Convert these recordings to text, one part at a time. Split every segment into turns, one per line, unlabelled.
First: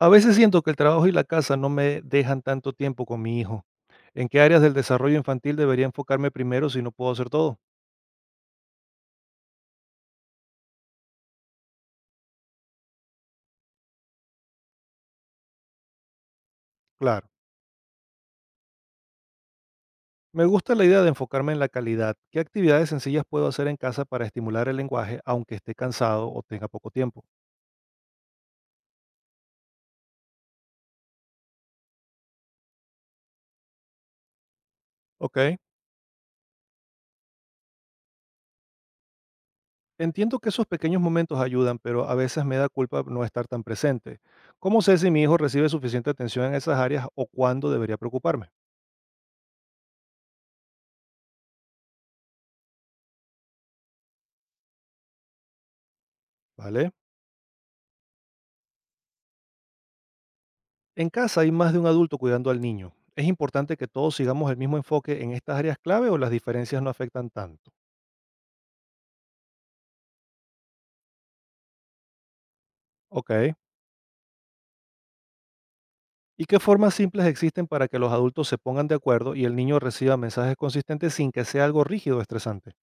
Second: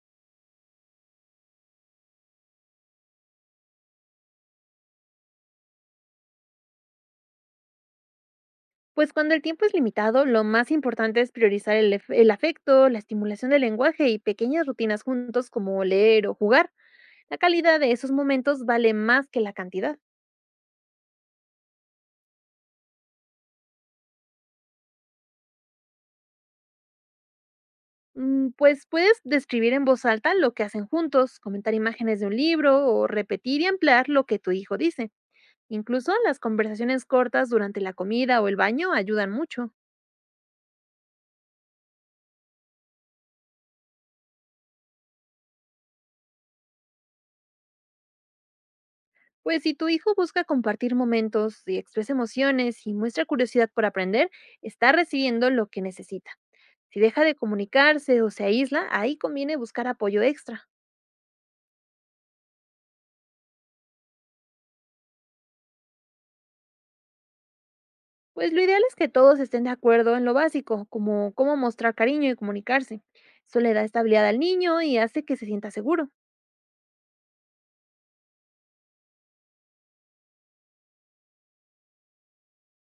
A veces siento que el trabajo y la casa no me dejan tanto tiempo con mi hijo. ¿En qué áreas del desarrollo infantil debería enfocarme primero si no puedo hacer todo?
Pues cuando el tiempo es limitado, lo más importante es priorizar el afecto, la estimulación del lenguaje y pequeñas rutinas juntos como leer o jugar.
Claro.
La calidad de esos momentos vale más que la cantidad.
Me gusta la idea de enfocarme en la calidad. ¿Qué actividades sencillas puedo hacer en casa para estimular el lenguaje aunque esté cansado o tenga poco tiempo?
Pues puedes describir en voz alta lo que hacen juntos, comentar imágenes de un libro o repetir y ampliar lo que tu hijo dice.
Ok.
Incluso las conversaciones cortas durante la comida o el baño ayudan mucho.
Entiendo que esos pequeños momentos ayudan, pero a veces me da culpa no estar tan presente. ¿Cómo sé si mi hijo recibe suficiente atención en esas áreas o cuándo debería preocuparme?
Pues si tu hijo busca compartir momentos y expresa emociones y muestra curiosidad por aprender, está recibiendo lo que necesita.
¿Vale?
Si deja de comunicarse o se aísla, ahí conviene buscar apoyo extra.
En casa hay más de un adulto cuidando al niño. ¿Es importante que todos sigamos el mismo enfoque en estas áreas clave o las diferencias no afectan tanto?
Pues lo ideal es que todos estén de acuerdo en lo básico, como cómo mostrar cariño y comunicarse.
Ok.
Eso le da estabilidad al niño y hace que se sienta seguro.
¿Y qué formas simples existen para que los adultos se pongan de acuerdo y el niño reciba mensajes consistentes sin que sea algo rígido o estresante?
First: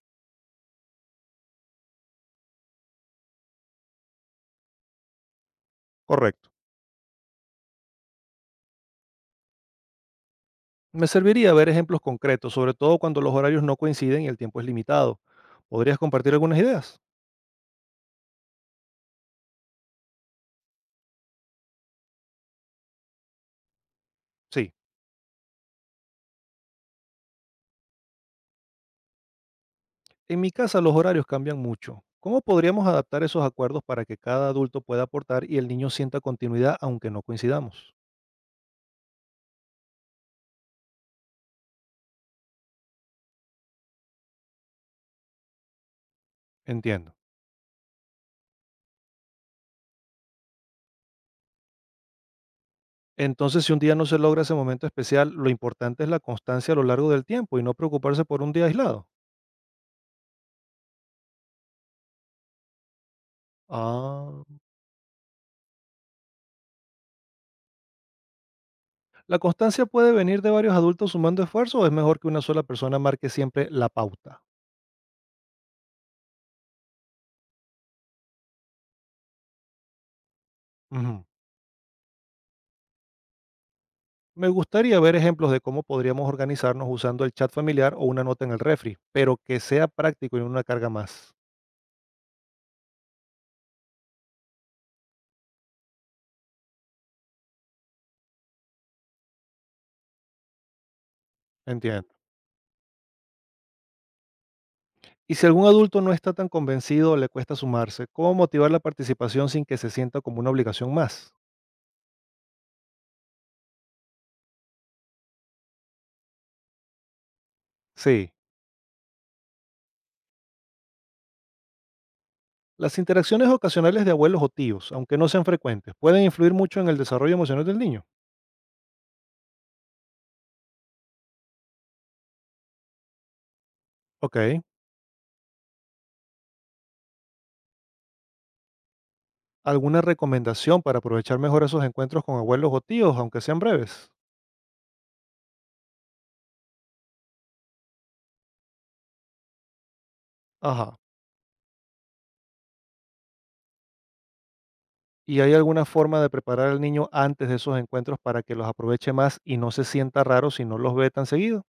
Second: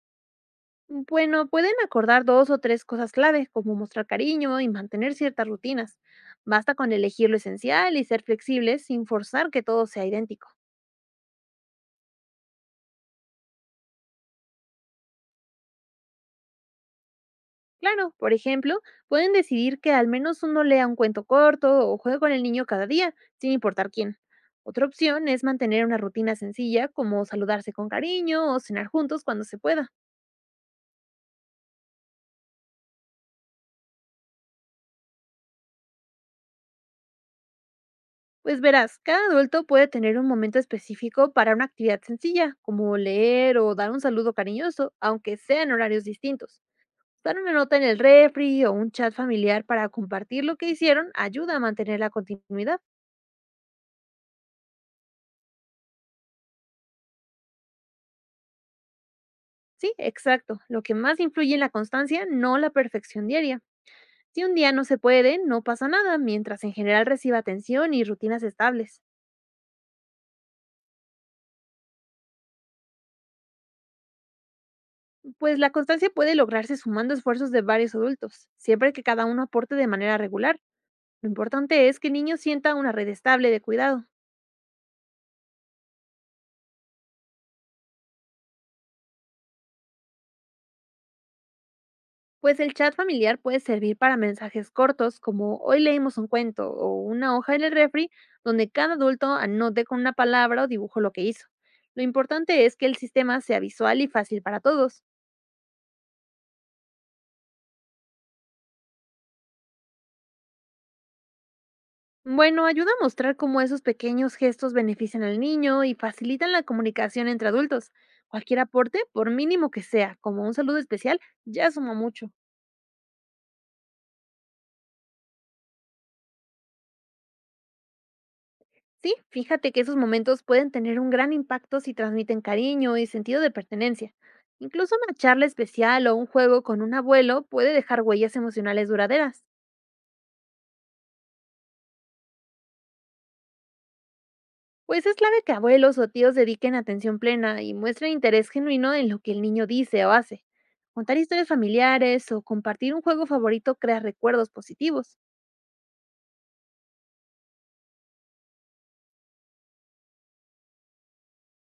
Bueno, pueden acordar dos o tres cosas clave, como mostrar cariño y mantener ciertas rutinas.
Correcto.
Basta con elegir lo esencial y ser flexibles sin forzar que todo sea idéntico.
Me serviría ver ejemplos concretos, sobre todo cuando los horarios no coinciden y el tiempo es limitado. ¿Podrías compartir algunas ideas?
Claro, por ejemplo, pueden decidir que al menos uno lea un cuento corto o juegue con el niño cada día, sin importar quién.
Sí.
Otra opción es mantener una rutina sencilla como saludarse con cariño o cenar juntos cuando se pueda.
En mi casa los horarios cambian mucho. ¿Cómo podríamos adaptar esos acuerdos para que cada adulto pueda aportar y el niño sienta continuidad aunque no coincidamos?
Pues verás, cada adulto puede tener un momento específico para una actividad sencilla, como leer o dar un saludo cariñoso, aunque sean horarios distintos.
Entiendo.
Dar una nota en el refri o un chat familiar para compartir lo que hicieron ayuda a mantener la continuidad.
Entonces, si un día no se logra ese momento especial, lo importante es la constancia a lo largo del tiempo y no preocuparse por un día aislado.
Sí, exacto. Lo que más influye en la constancia, no la perfección diaria.
Ah.
Si un día no se puede, no pasa nada, mientras en general reciba atención y rutinas estables.
¿La constancia puede venir de varios adultos sumando esfuerzo o es mejor que una sola persona marque siempre la pauta?
Pues la constancia puede lograrse sumando esfuerzos de varios adultos, siempre que cada uno aporte de manera regular.
Ujú.
Lo importante es que el niño sienta una red estable de cuidado.
Me gustaría ver ejemplos de cómo podríamos organizarnos usando el chat familiar o una nota en el refri, pero que sea práctico y no una carga más.
Pues el chat familiar puede servir para mensajes cortos como hoy leímos un cuento o una hoja en el refri donde cada adulto anote con una palabra o dibujo lo que hizo. Lo
Entiendo.
importante es que el sistema sea visual y fácil para todos.
Y si algún adulto no está tan convencido o le cuesta sumarse, ¿cómo motivar la participación sin que se sienta como una obligación más?
Bueno, ayuda a mostrar cómo esos pequeños gestos benefician al niño y facilitan la comunicación entre adultos.
Sí.
Cualquier aporte, por mínimo que sea, como un saludo especial, ya suma mucho.
Las interacciones ocasionales de abuelos o tíos, aunque no sean frecuentes, pueden influir mucho en el desarrollo emocional del niño.
Sí, fíjate que esos momentos pueden tener un gran impacto si transmiten cariño y sentido de pertenencia.
Ok.
Incluso una charla especial o un juego con un abuelo puede dejar huellas emocionales duraderas.
¿Alguna recomendación para aprovechar mejor esos encuentros con abuelos o tíos, aunque sean breves?
Pues es clave que abuelos o tíos dediquen atención plena y muestren interés genuino en lo que el niño dice o hace.
Ajá.
Contar historias familiares o compartir un juego favorito crea recuerdos positivos.
¿Y hay alguna forma de preparar al niño antes de esos encuentros para que los aproveche más y no se sienta raro si no los ve tan seguido?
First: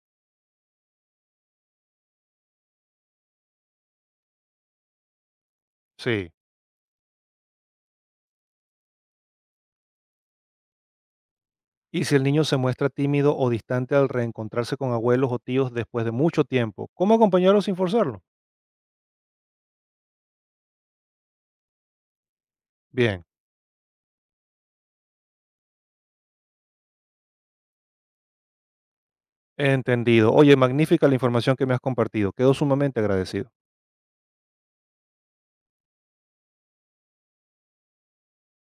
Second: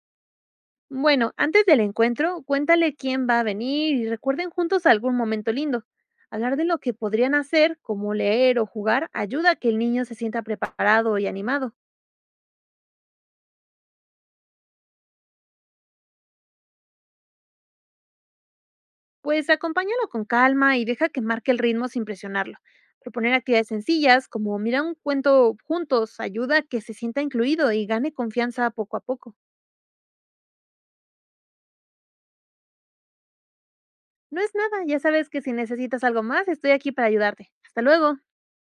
Bueno, antes del encuentro, cuéntale quién va a venir y recuerden juntos algún momento lindo.
Sí.
Hablar de lo que podrían hacer, como leer o jugar, ayuda a que el niño se sienta preparado y animado.
¿Y si el niño se muestra tímido o distante al reencontrarse con abuelos o tíos después de mucho tiempo? ¿Cómo acompañarlo sin forzarlo?
Pues acompáñalo con calma y deja que marque el ritmo sin presionarlo.
Bien,
Proponer actividades sencillas, como mirar un cuento juntos, ayuda a que se sienta incluido y gane confianza poco a poco.
entendido. Oye, magnífica la información que me has compartido. Quedo sumamente agradecido.
No es nada, ya sabes que si necesitas algo más, estoy aquí para ayudarte. Hasta luego.